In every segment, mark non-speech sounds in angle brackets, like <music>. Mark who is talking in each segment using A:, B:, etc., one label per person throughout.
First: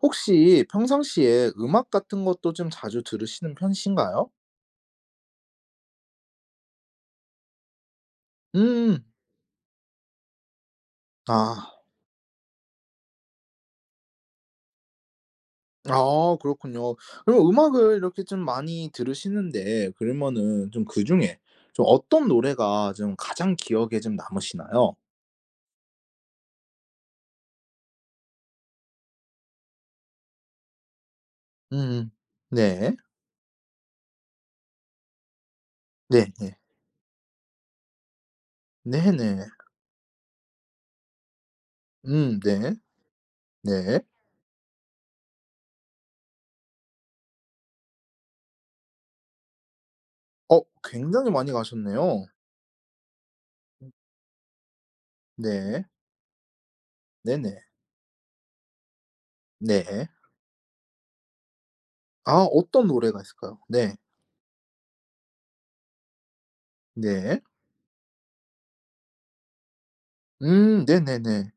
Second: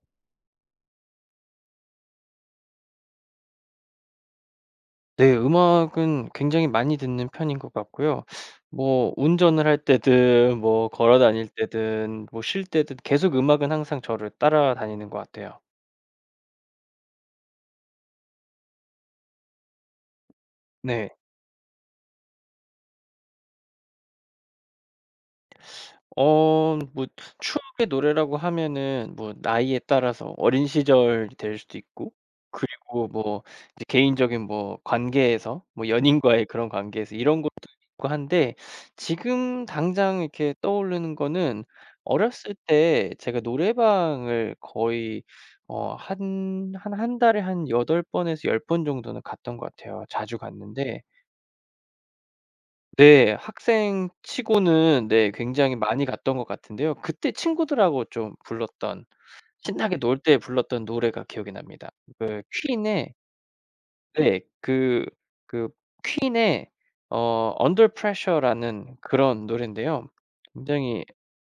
A: 혹시 평상시에 음악 같은 것도 좀 자주 들으시는 편이신가요?
B: 네. 음악은 굉장히 많이 듣는 편인 것 같고요.
A: 음.
B: 뭐 운전을 할 때든 뭐 걸어 다닐
A: 아.
B: 때든 뭐 쉴 때든 계속 음악은 항상 저를 따라다니는 것 같아요.
A: 아 그렇군요. 그럼 음악을 이렇게 좀 많이 들으시는데 그러면은 좀
B: 네.
A: 그중에 좀 어떤 노래가 좀 가장 기억에 좀 남으시나요?
B: 뭐 추억의 노래라고 하면은 뭐 나이에 따라서 어린 시절이 될 수도
A: 음음.
B: 있고
A: 네.
B: 뭐 이제 개인적인 뭐 관계에서 뭐
A: 네
B: 연인과의
A: 네.
B: 그런 관계에서 이런 것도 있고 한데,
A: 네네.
B: 지금 당장 이렇게 떠오르는 거는 어렸을
A: 네.
B: 때 제가
A: 네.
B: 노래방을 거의 한 달에 한 8 번에서 10번 정도는 갔던 것 같아요. 자주
A: 어
B: 갔는데
A: 굉장히 많이 가셨네요.
B: 네 학생 치고는 네 굉장히
A: 네.
B: 많이 갔던 것 같은데요. 그때
A: 네네.
B: 친구들하고 좀 불렀던,
A: 네.
B: 신나게
A: 네.
B: 놀 때 불렀던 노래가 기억이 납니다.
A: 아
B: 그
A: 어떤
B: 퀸의.
A: 노래가 있을까요? 네.
B: 네. 그 퀸의
A: 네.
B: Under Pressure라는 그런 노랜데요.
A: 네
B: 굉장히
A: 네네.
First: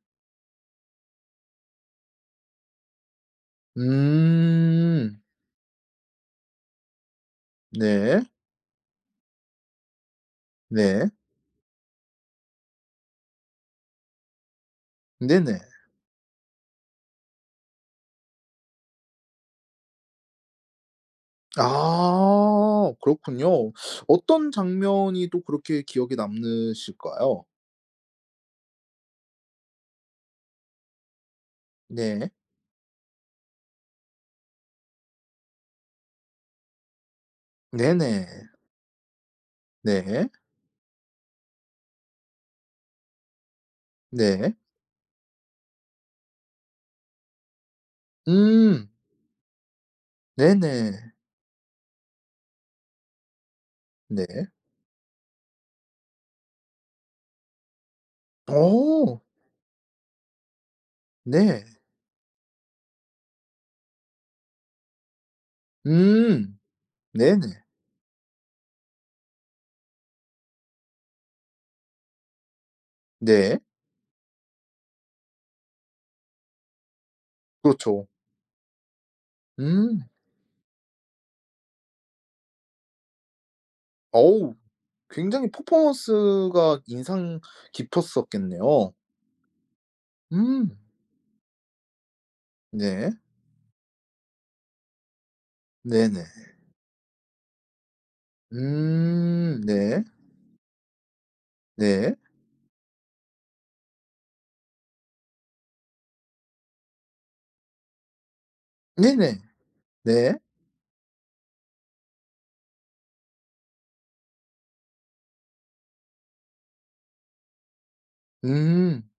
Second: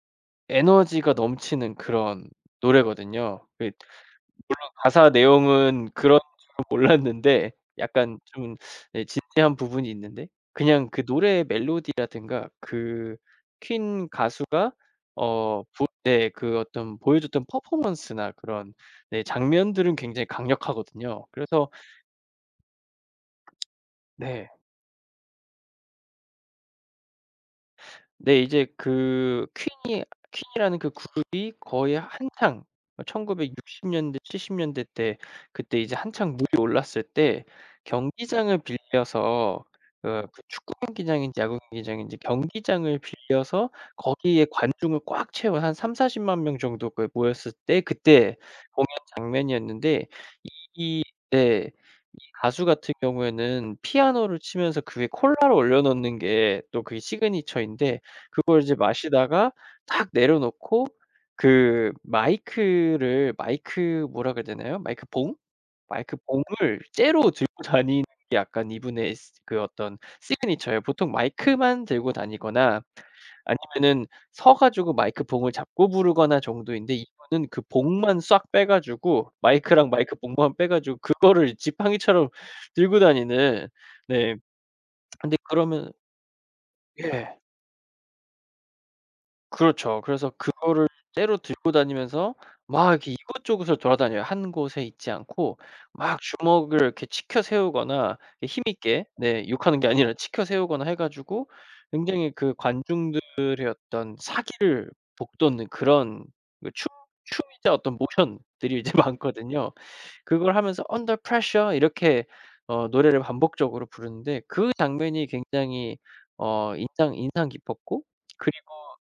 B: 에너지가 넘치는 그런 노래거든요. 그 물론 가사
A: 음.
B: 내용은 그런 줄은 몰랐는데 약간
A: 네.
B: 좀, 예, 진지한 부분이 있는데 그냥 그
A: 네.
B: 노래의 멜로디라든가 그 퀸 가수가
A: 네네.
B: 어 보 네 그 어떤 보여줬던 퍼포먼스나 그런 네 장면들은 굉장히 강력하거든요. 그래서
A: 아 그렇군요.
B: 네.
A: 어떤 장면이 또 그렇게 기억에 남으실까요?
B: 네 이제 그 퀸이라는 그 그룹이 거의
A: 네.
B: 한창 1960 년대 70 년대 때, 그때 이제 한창 물이 올랐을 때
A: 네네.
B: 경기장을 빌려서, 그
A: 네.
B: 그 축구 경기장인지 야구 경기장인지 경기장을 빌려서 거기에
A: 네.
B: 관중을 꽉 채운 한3 4 0만명 정도 그 모였을 때 그때 공연
A: 음.
B: 장면이었는데, 이
A: 네네.
B: 네. 가수 같은 경우에는
A: 네.
B: 피아노를 치면서 그 위에 콜라를 올려 놓는 게 또 그게 시그니처인데 그걸 이제
A: 어
B: 마시다가 탁 내려놓고,
A: 네.
B: 그 마이크를 마이크 뭐라 그래야 되나요? 마이크봉? 아예 그
A: 음.
B: 봉을 째로
A: 네네.
B: 들고 다니는 게 약간 이분의 스 그 어떤 시그니처예요. 보통 마이크만 들고 다니거나
A: 네.
B: 아니면은 서 가지고 마이크 봉을 잡고 부르거나 정도인데 이분은 그
A: 그렇죠.
B: 봉만 싹 빼 가지고 마이크랑
A: 음.
B: 마이크 봉만 빼 가지고 그거를 지팡이처럼 들고 다니는. 네.
A: 어우
B: 근데
A: 굉장히
B: 그러면,
A: 퍼포먼스가
B: 예.
A: 인상 깊었었겠네요.
B: 그렇죠. 그래서 그
A: 음.
B: 째로 들고 다니면서 막
A: 네.
B: 이렇게 이곳저곳을 돌아다녀요. 한 곳에 있지 않고 막
A: 네네.
B: 주먹을 이렇게 치켜 세우거나 이 힘있게, 네,
A: 음.
B: 욕하는 게
A: 네.
B: 아니라 치켜 세우거나 해 가지고
A: 네.
B: 굉장히 그 관중들의 어떤 사기를 북돋는 그런, 그 춤 춤이자 어떤 모션들이 이제 <laughs>
A: 네네.
B: 많거든요.
A: 네.
B: 그걸 하면서 Under Pressure 이렇게 노래를 반복적으로 부르는데 그 장면이 굉장히 인상 깊었고, 그
A: 음.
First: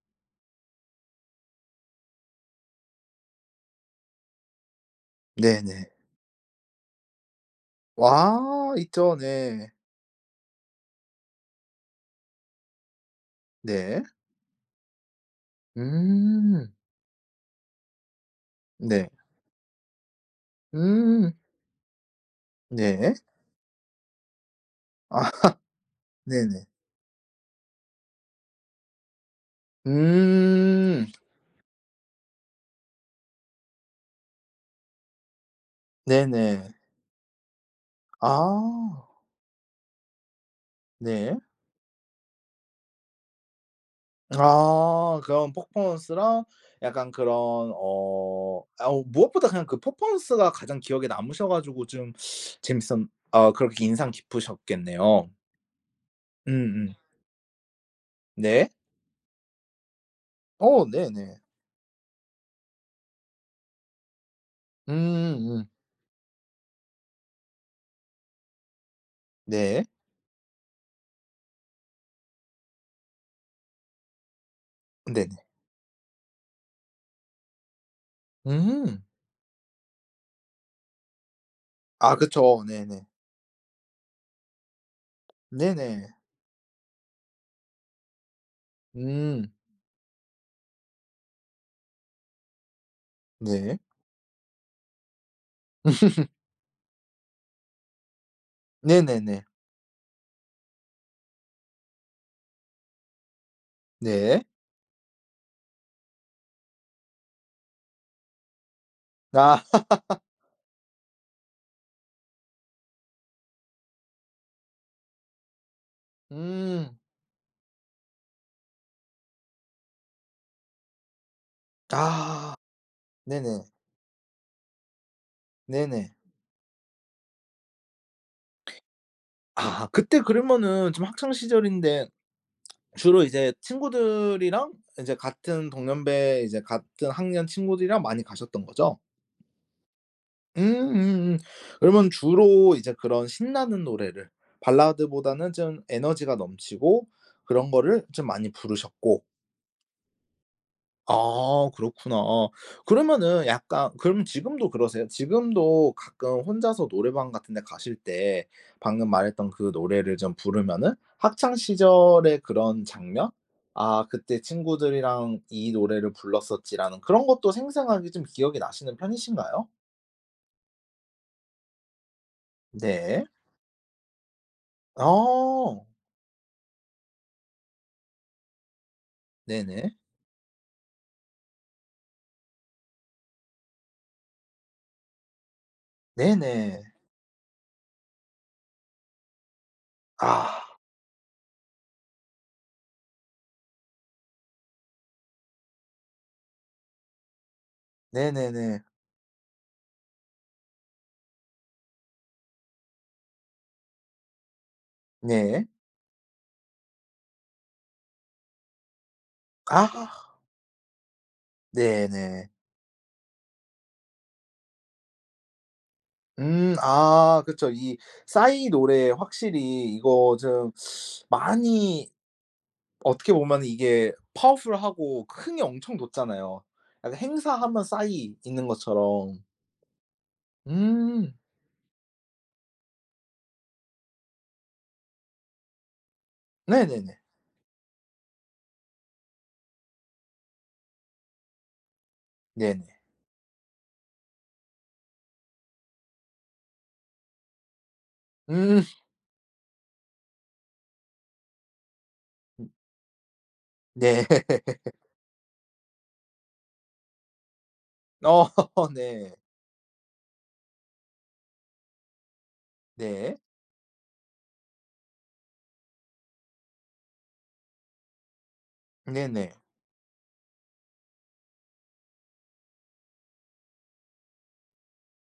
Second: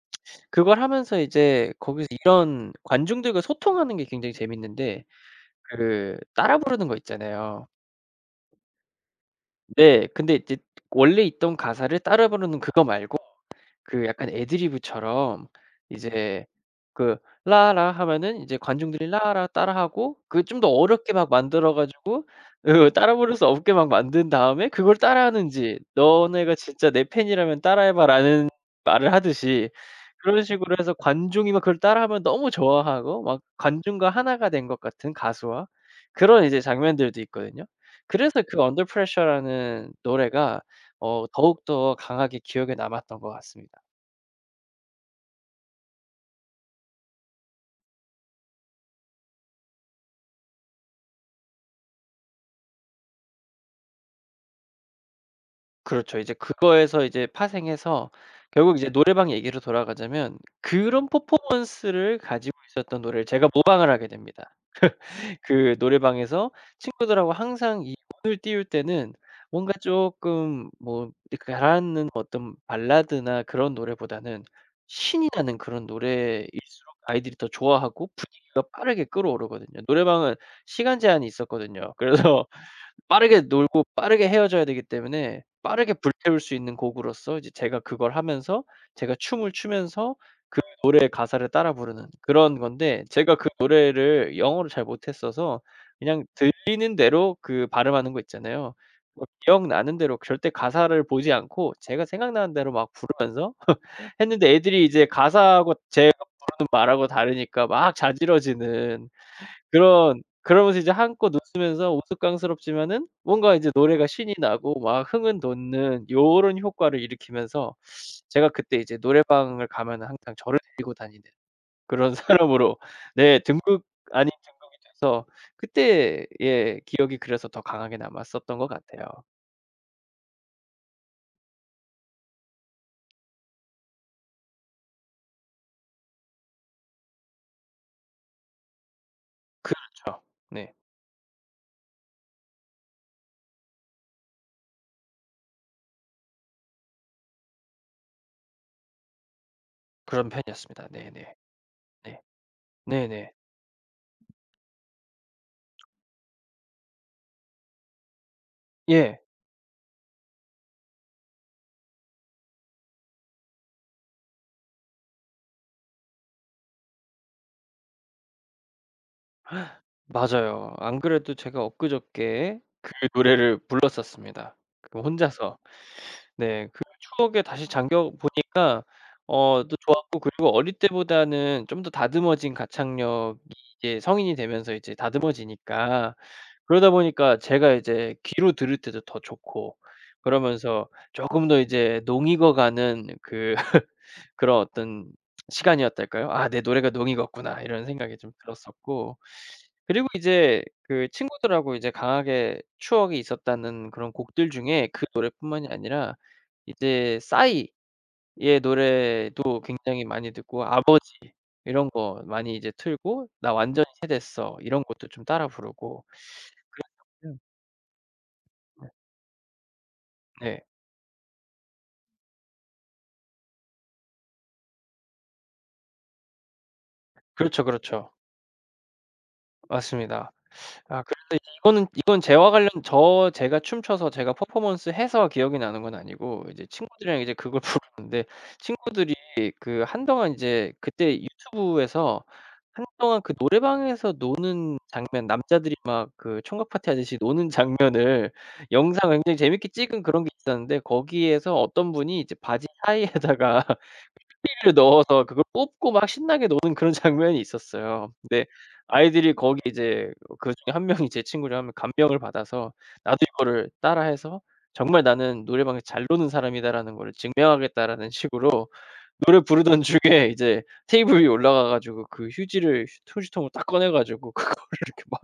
B: 그걸 하면서 이제 거기서 이런 관중들과 소통하는 게 굉장히 재밌는데,
A: 네네.
B: 그 따라 부르는 거 있잖아요.
A: 아 있죠. 네.
B: 네. 근데 이제 원래 있던 가사를 따라 부르는 그거 말고
A: 네.
B: 그 약간 애드리브처럼 이제
A: 음.
B: 그 "라라." 하면은 이제
A: 네.
B: 관중들이 "라라." 따라하고 그 좀 더 어렵게 막
A: 음.
B: 만들어 가지고 으
A: 네.
B: 따라 부를 수 없게 막 만든 다음에 그걸
A: 아 <laughs>
B: 따라하는지 "너네가
A: 네네.
B: 진짜 내 팬이라면 따라해 봐."라는 말을 하듯이 그런 식으로 해서
A: 음.
B: 관중이 막 그걸 따라하면 너무 좋아하고 막 관중과 하나가 된 것 같은 가수와 그런 이제
A: 네네.
B: 장면들도 있거든요.
A: 아.
B: 그래서 그 언더프레셔라는 노래가
A: 네.
B: 더욱더 강하게 기억에 남았던 것 같습니다.
A: 아 그런 퍼포먼스랑 약간 그런 어 아우 무엇보다 그냥 그 퍼포먼스가 가장 기억에 남으셔 가지고 좀 재밌었 아 그렇게 인상 깊으셨겠네요.
B: 그렇죠. 이제
A: 음음.
B: 그거에서 이제 파생해서
A: 네.
B: 결국 이제 노래방 얘기로 돌아가자면
A: 어
B: 그런
A: 네네.
B: 퍼포먼스를 가지고 있었던 노래를 제가 모방을 하게 됩니다.
A: 음음.
B: 그 노래방에서 친구들하고 항상 이 운을 띄울 때는 뭔가
A: 네.
B: 쪼끔 뭐 이 가라앉는 어떤 발라드나 그런 노래보다는 신이
A: 네네.
B: 나는 그런 노래일수록 아이들이 더 좋아하고 분위기가
A: 음.
B: 빠르게 끌어오르거든요. 노래방은 시간 제한이 있었거든요.
A: 아
B: 그래서
A: 그쵸. 네네.
B: 빠르게 놀고 빠르게 헤어져야 되기 때문에 빠르게
A: 네네.
B: 불태울 수 있는 곡으로서 이제 제가 그걸 하면서 제가 춤을
A: 음.
B: 추면서 노래의 가사를 따라 부르는 그런 건데 제가 그
A: 네.
B: 노래를 영어를 잘 못했어서 그냥
A: <laughs>
B: 들리는 대로 그 발음하는 거 있잖아요. 뭐
A: 네네네.
B: 기억나는 대로 절대 가사를 보지 않고 제가 생각나는 대로 막 부르면서
A: 네.
B: 했는데 애들이 이제 가사하고 제 말하고 다르니까 막 자지러지는,
A: 아.
B: 그런, 그러면서 이제 한껏 웃으면서 우스꽝스럽지만은 뭔가 이제 노래가 신이 나고 막 흥은 돋는 요런
A: 음.
B: 효과를 일으키면서 제가 그때 이제 노래방을 가면은 항상 저를 데리고 다니는 그런 <laughs>
A: 아.
B: 사람으로 네
A: 네네.
B: 등극 아닌 돼서
A: 네네.
B: 그때, 예, 기억이 그래서 더 강하게 남았었던 것 같아요.
A: 아 그때 그러면은 좀 학창 시절인데 주로 이제 친구들이랑 이제 같은 동년배 이제 같은 학년 친구들이랑 많이 가셨던 거죠?
B: 그쵸. 네.
A: 음음음. 그러면 주로 이제 그런 신나는 노래를 발라드보다는 좀 에너지가 넘치고 그런 거를 좀 많이 부르셨고
B: 그런 편이었습니다. 네네.
A: 아 그렇구나.
B: 네.
A: 어,
B: 네네.
A: 그러면은 약간 그럼 지금도 그러세요? 지금도 가끔 혼자서 노래방 같은 데 가실 때 방금
B: 예.
A: 말했던 그 노래를 좀 부르면은 학창 시절의 그런 장면? '아 그때 친구들이랑 이 노래를 불렀었지.'라는 그런 것도 생생하게 좀 기억이 나시는 편이신가요?
B: 맞아요. 안 그래도 제가 엊그저께 그
A: 네.
B: 노래를 불렀었습니다. 그 혼자서.
A: 어.
B: 네. 그 추억에 다시 잠겨 보니 또
A: 네네.
B: 좋았고, 그리고 어릴 때보다는 좀 더 다듬어진 가창력이 이제 성인이 되면서 이제 다듬어지니까,
A: 네네.
B: 그러다 보니까 제가 이제 귀로 들을 때도 더 좋고
A: 아.
B: 그러면서 조금 더 이제 농익어 가는 그 <laughs> 그런 어떤 시간이었달까요? '아 내 노래가 농익었구나.' 이런 생각이 좀
A: 네네네.
B: 들었었고, 그리고 이제 그 친구들하고 이제 강하게 추억이 있었다는 그런 곡들 중에 그 노래뿐만이
A: 네.
B: 아니라 이제 싸이, 얘 노래도
A: 아.
B: 굉장히 많이 듣고, 아버지 이런 거
A: 네네.
B: 많이 이제 틀고 "나 완전히 새 됐어." 이런 것도 좀 따라 부르고. 음.
A: 아 그쵸. 이 싸이 노래 확실히 이거
B: 네.
A: 좀 많이 어떻게 보면은 이게 파워풀하고 흥이 엄청 돋잖아요. 약간
B: 그렇죠,
A: 행사하면
B: 그렇죠.
A: 싸이 있는 것처럼.
B: 맞습니다. 아
A: 음
B: 그런데 이 이거는 이건 제와 관련 저 제가 춤춰서 제가 퍼포먼스해서 기억이 나는 건 아니고 이제
A: 네네네.
B: 친구들이랑 이제 그걸 <laughs> 부르는데 친구들이 그 한동안 이제 그때 유튜브에서
A: 네네.
B: 한동안 그 노래방에서 노는 장면, 남자들이 막 그 총각 파티 하듯이 노는 장면을
A: 음
B: <laughs> 영상 굉장히 재밌게 찍은 그런 게 있었는데, 거기에서 어떤 분이 이제 바지
A: <laughs>
B: 사이에다가 <laughs>
A: 네.
B: 피를 넣어서 그걸 뽑고 막 신나게 노는 그런 장면이 있었어요. 근데
A: 어
B: 아이들이
A: 네.
B: 거기 이제, 그중에 한 명이 제 친구 라 하면, 감명을 받아서 나도
A: 네.
B: 이거를 따라해서 '정말 나는 노래방에서 잘 노는 사람이다.'라는 거를 증명하겠다라는 식으로 노래
A: 네네.
B: 부르던 중에 이제 테이블 위에 올라가 가지고 그 휴지를 휴지통을 딱 꺼내 가지고 <laughs> 그거를 이렇게 막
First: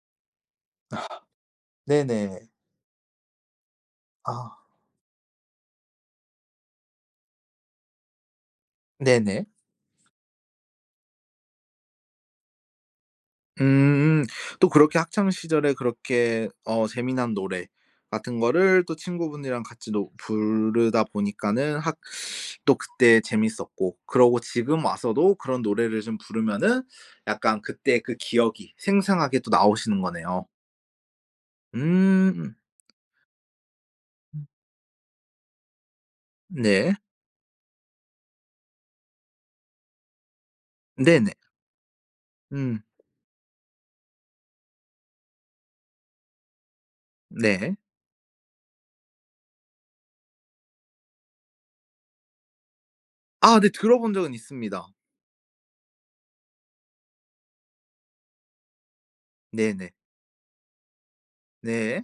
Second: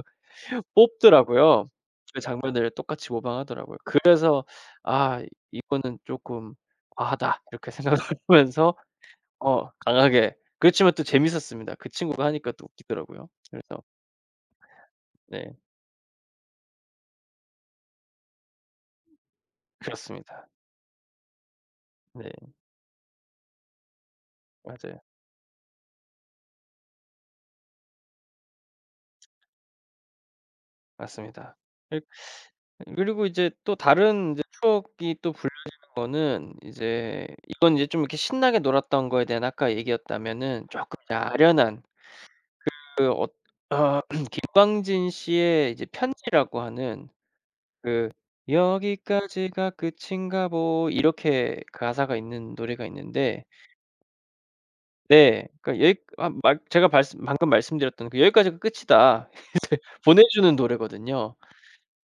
B: 뽑더라고요. 그
A: 네네.
B: 장면을 똑같이 모방하더라고요. 그래서
A: 아
B: '아 이거는 쪼끔 과하다.' 이렇게 생각을 <laughs> 하면서
A: 네네.
B: 강하게, 그렇지만 또 재밌었습니다. 그 친구가 하니까 또 웃기더라고요. 그래서
A: 음. 또 그렇게 학창
B: 네
A: 시절에 그렇게 어 재미난 노래 같은 거를 또 친구분들이랑 같이 노
B: 그렇습니다.
A: 부르다 보니까는 학
B: 네
A: 또 그때 재밌었고 그러고 지금
B: 맞아요.
A: 와서도 그런 노래를 좀 부르면은 약간 그때 그 기억이 생생하게 또 나오시는 거네요.
B: 맞습니다. 일
A: 음.
B: 그리고 이제 또 다른 이제
A: 음.
B: 추억이 또 불려지는 거는
A: 네.
B: 이제 이건 이제 좀 이렇게 신나게 놀았던 거에 대한 아까 얘기였다면은 조금 이제
A: 네네.
B: 아련한
A: 음.
B: 어 <clears throat> 김광진 씨의 이제 편지라고 하는
A: 네.
B: 그 "여기까지가 끝인가 보이." 이렇게 그 가사가 있는 노래가 있는데,
A: 아 네 들어본 적은 있습니다.
B: 네 그러니까 여기 아 말 제가 말씀 방금 말씀드렸던 그 "여기까지가 끝이다." <laughs> 이제
A: 네네.
B: 보내주는 노래거든요.
A: 네.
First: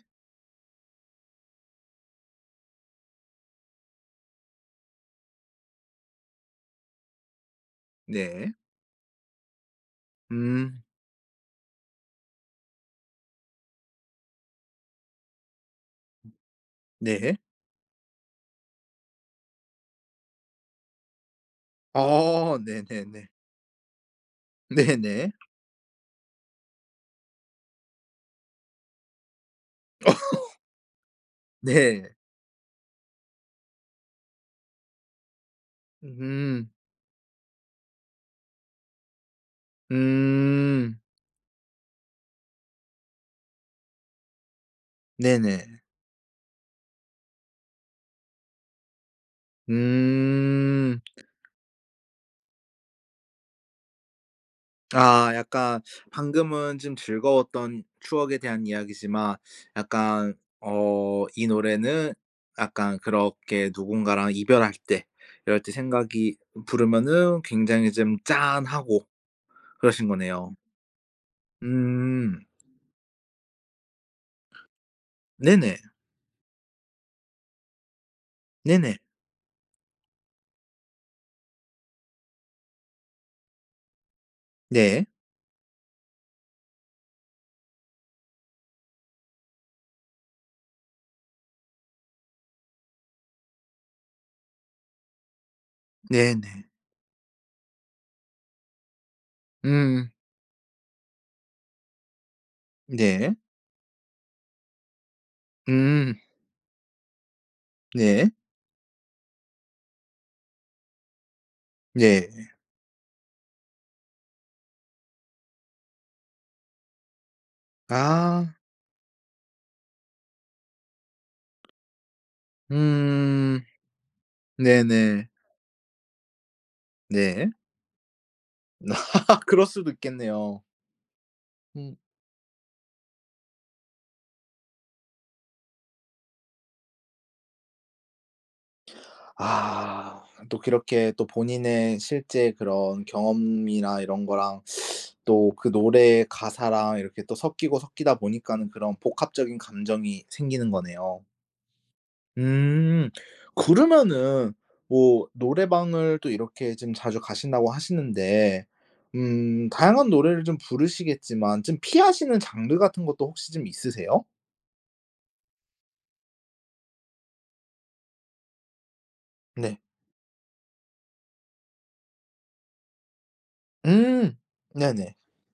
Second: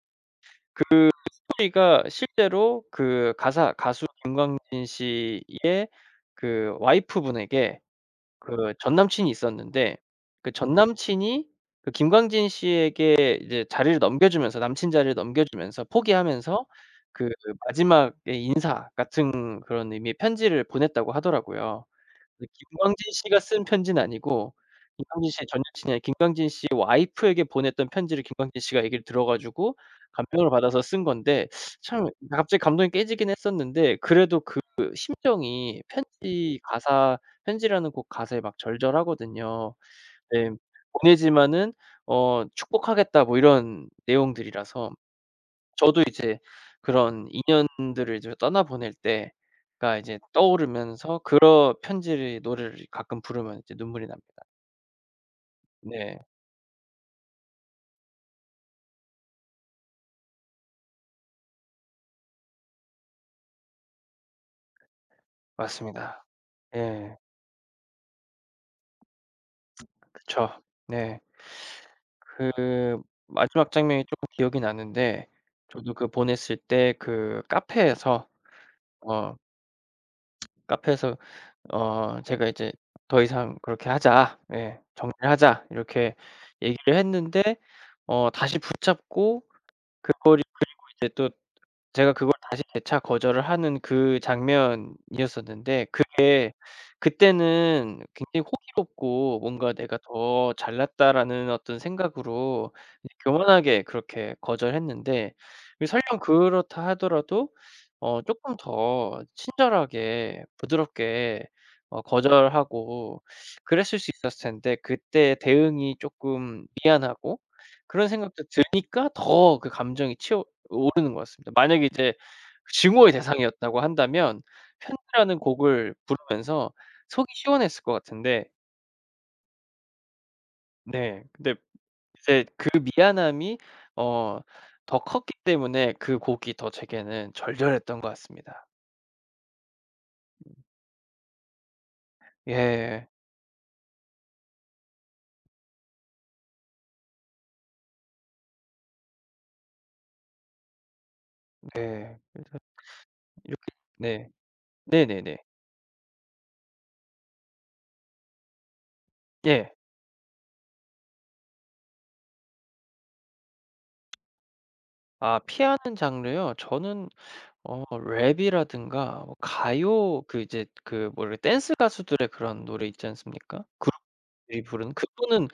B: 씨가 실제로 그 가사 가수 김광진 씨의 그 와이프분에게,
A: 네.
B: 그 전 남친이 있었는데 그 전
A: 음.
B: 남친이 그 김광진 씨에게 이제 자리를 넘겨주면서 남친 자리를 넘겨주면서 포기하면서 그
A: 네.
B: 마지막에 인사 같은 그런 의미의 편지를 보냈다고 하더라고요. 그
A: 어
B: 김광진
A: 네네네.
B: 씨가 쓴 편지는 아니고 김광진
A: 네네.
B: 씨의 전 여친이 아니라 김광진 씨의 와이프에게 보냈던 편지를 김광진 씨가 얘기를 들어 가지고
A: 어
B: 감명을 받아서 쓴 건데, 참
A: 네.
B: 갑자기 감동이 깨지긴 했었는데 그래도 그 심정이
A: 음.
B: 편지라는 곡 가사에 막 절절하거든요. 네.
A: 음.
B: 보내지만은 "축복하겠다." 뭐 이런 내용들이라서
A: 네네.
B: 저도 이제 그런 인연들을 이제 떠나보낼 때가 이제
A: 음.
B: 떠오르면서 그런 편지를 노래를 가끔 부르면 이제 눈물이 납니다.
A: 아 약간
B: 네.
A: 방금은 좀 즐거웠던 추억에 대한 이야기지만 약간 어 이 노래는 약간 그렇게 누군가랑 이별할 때 이럴 때
B: 맞습니다.
A: 생각이
B: 예.
A: 부르면은 굉장히 좀 짠하고 그러신
B: 그쵸.
A: 거네요.
B: 네.
A: 음.
B: 그 마지막 장면이 쪼끔 기억이 나는데,
A: 네네.
B: 저도 그 보냈을 때 그 카페에서
A: 네네.
B: 어 카페에서 제가 이제 "더 이상 그렇게 하자. 예.
A: 네.
B: 정리하자." 이렇게 얘기를 했는데 다시 붙잡고 제가 재차 거절을 하는 그 장면이었었는데, 그게
A: 네네.
B: 그때는 굉장히 호기롭고 뭔가 '내가
A: 음.
B: 더 잘났다.'라는 어떤 생각으로 이제
A: 네.
B: 교만하게 그렇게 거절했는데, 이
A: 음.
B: 설령 그렇다 하더라도
A: 네.
B: 쪼끔 더 친절하게 부드럽게
A: 네.
B: 거절하고 그랬을 수 있었을 텐데, 그때 대응이 쪼끔 미안하고 그런 생각도
A: 아.
B: 드니까 더 그 감정이 치어 오르는 것 같습니다. 만약에 이제 증오의
A: 음.
B: 대상이었다고 한다면
A: 네네.
B: 편지라는 곡을 부르면서 속이
A: 네.
B: 시원했을 것 같은데,
A: <laughs> 그럴 수도 있겠네요.
B: 네 근데
A: 음.
B: 이제 그 미안함이 어 더 컸기 때문에 그 곡이 더 제게는 절절했던 것 같습니다.
A: 아 또 그렇게 또 본인의 실제 그런
B: 예.
A: 경험이나 이런 거랑 또 그 노래 가사랑 이렇게 또 섞이고 섞이다 보니까는 그런 복합적인 감정이 생기는 거네요.
B: 네. 그래서
A: 음.
B: 이렇게. 네.
A: 그러면은 뭐
B: 네네네.
A: 노래방을 또 이렇게 지금 자주 가신다고 하시는데
B: 예.
A: 다양한 노래를 좀 부르시겠지만 좀 피하시는 장르 같은 것도 혹시 좀 있으세요?
B: 아 피하는 장르요? 저는 랩이라든가 뭐
A: 네.
B: 가요 그 이제 그 뭐래 댄스 가수들의 그런 노래 있지 않습니까?
A: 음.
B: 들이 부는
A: 네네.
B: 그거는,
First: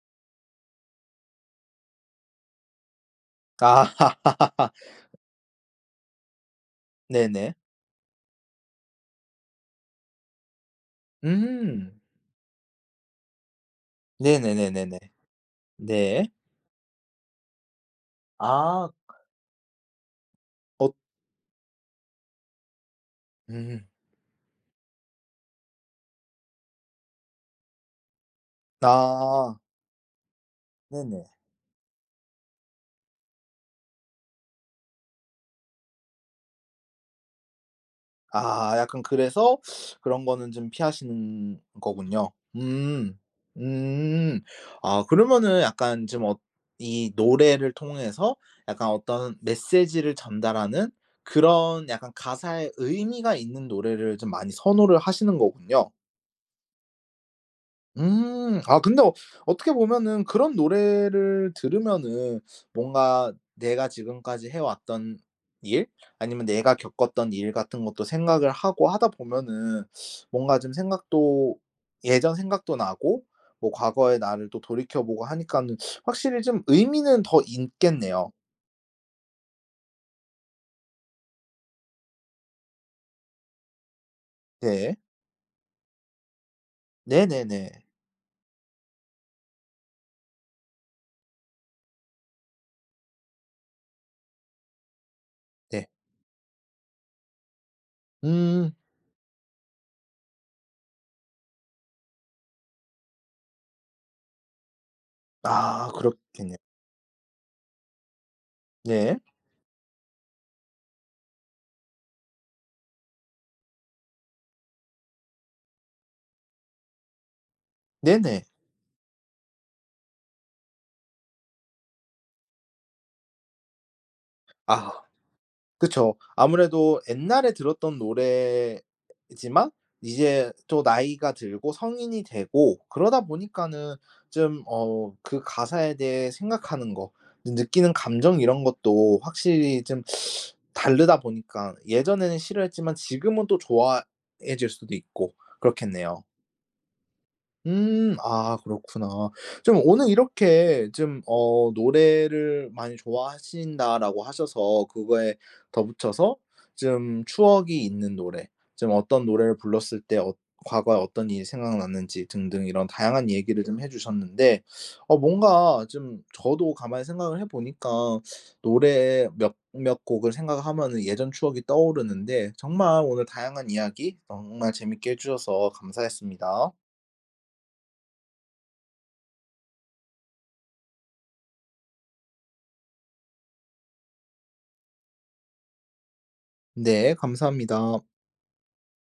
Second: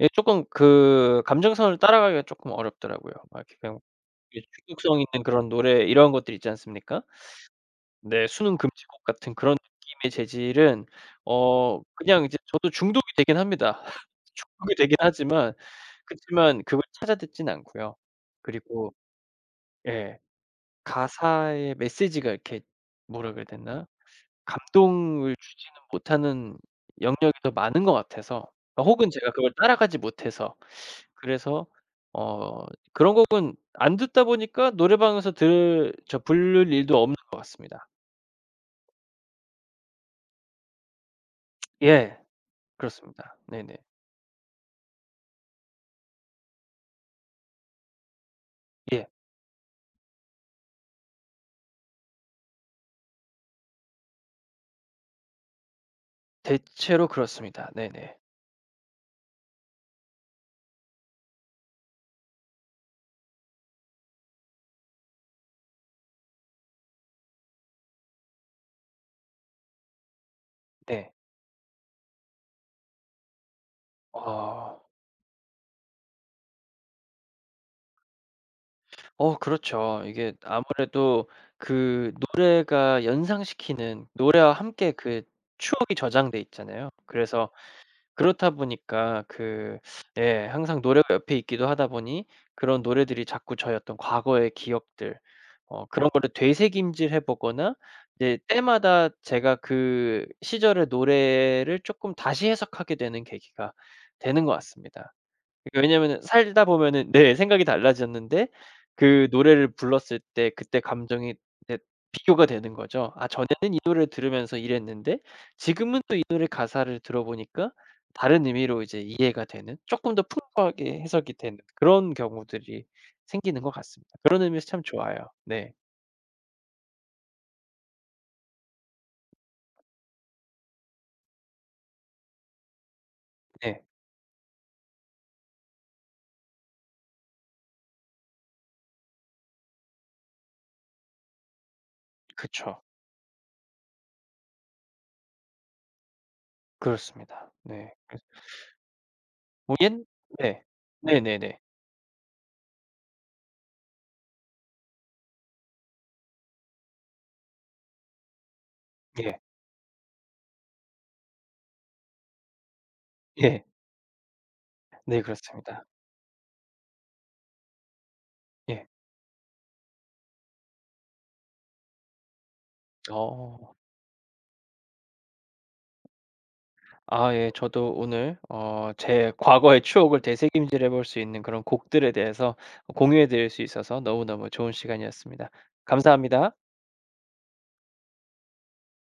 B: 예 쪼끔 그 감정선을 따라가기가 쪼끔 어렵더라고요. 막 이렇게 그냥
A: 아.
B: 이게
A: <laughs>
B: 중독성 있는 그런 노래 이런 것들 있지 않습니까?
A: 네네.
B: 네. 수능 금지곡 같은 그런 느낌의 재질은
A: 음.
B: 그냥 이제 저도 중독이 되긴 합니다. <laughs> 중독이 되긴
A: 네네네네네.
B: 하지만
A: 네.
B: 그치만 그걸 찾아 듣진 않고요.
A: 아.
B: 그리고, 예.
A: 어.
B: 가사의 메시지가 이렇게 뭐라 그래야 되나?
A: 음.
B: 감동을 주지 못하는 영역이 더 많은 것 같아서, 아 혹은 제가 그걸
A: 아.
B: 따라가지 못해서,
A: 네네.
B: 그래서 어 그런 곡은 안 듣다 보니까 노래방에서 들 저 부를 일도 없는 것 같습니다.
A: 아 약간 그래서 그런 거는 좀 피하시는
B: 예.
A: 거군요. 음.
B: 그렇습니다. 네네.
A: 음. 아 그러면은 약간 좀 어 이 노래를 통해서 약간
B: 예.
A: 어떤 메시지를 전달하는 그런 약간 가사에 의미가 있는 노래를 좀 많이 선호를 하시는 거군요.
B: 대체로 그렇습니다. 네네.
A: 음. 아 근데 어 어떻게 보면은 그런 노래를 들으면은 뭔가 내가 지금까지 해 왔던 일 아니면 내가 겪었던 일 같은 것도 생각을 하고 하다 보면은 뭔가 좀
B: 네.
A: 생각도 예전 생각도 나고 뭐 과거의 나를 또
B: 어.
A: 돌이켜 보고 하니까는 확실히 좀 의미는 더 있겠네요.
B: 어 그렇죠. 이게 아무래도 그 노래가 연상시키는 노래와 함께
A: 네.
B: 그 추억이 저장돼 있잖아요. 그래서
A: 네네네.
B: 그렇다 보니까 그, 예 항상 노래가 옆에 있기도 하다 보니 그런 노래들이 자꾸 저의 어떤 과거의 기억들
A: 네.
B: 그런 거를 되새김질해 보거나 이제
A: 음.
B: 때마다 제가 그 시절의 노래를 쪼끔 다시 해석하게 되는 계기가 되는 것 같습니다. 그러니까
A: 아
B: 왜냐면은
A: 그렇겠네요.
B: 살다 보면은 네 생각이 달라졌는데
A: 네.
B: 그 노래를 불렀을 때 그때 감정이 이제 비교가 되는 거죠. '아 전에는 이 노래를 들으면서 이랬는데 지금은 또 이 노래 가사를 들어보니까 다른
A: 네네.
B: 의미로 이제 이해가 되는, 쪼끔 더 풍부하게 해석이 되는 그런 경우들이 생기는 것 같습니다. 그런 의미에서 참
A: 아.
B: 좋아요. 네.
A: 그쵸. 아무래도 옛날에 들었던 노래지만 이제 또 나이가 들고 성인이 되고 그러다
B: 네.
A: 보니까는 좀 어 그 가사에 대해 생각하는 거 느끼는 감정 이런 것도 확실히 좀 다르다 보니까 예전에는
B: 그쵸.
A: 싫어했지만 지금은 또 좋아해질 수도 있고 그렇겠네요.
B: 그렇습니다. 네.
A: 음.
B: 그래서,
A: 아 그렇구나.
B: 뭐
A: 좀
B: 옛.
A: 오늘
B: 네.
A: 이렇게 좀
B: 네네네.
A: 어 노래를 많이 좋아하신다라고 하셔서 그거에 덧붙여서 좀 추억이 있는 노래, 좀 어떤
B: 예.
A: 노래를 불렀을 때 어 과거에 어떤 일이 생각났는지 등등 이런 다양한 얘기를
B: 예.
A: 좀 해 주셨는데 어
B: 네 그렇습니다.
A: 뭔가 좀 저도 가만히 생각을 해 보니까
B: 예.
A: 노래 몇몇 곡을 생각하면 예전 추억이 떠오르는데 정말 오늘 다양한
B: 어.
A: 이야기 정말 재밌게 해 주셔서 감사했습니다.
B: 아 예. 저도 오늘 제 과거의 추억을 되새김질해 볼 수 있는 그런 곡들에 대해서 공유해 드릴 수 있어서 너무너무 좋은 시간이었습니다. 감사합니다.
A: 네, 감사합니다.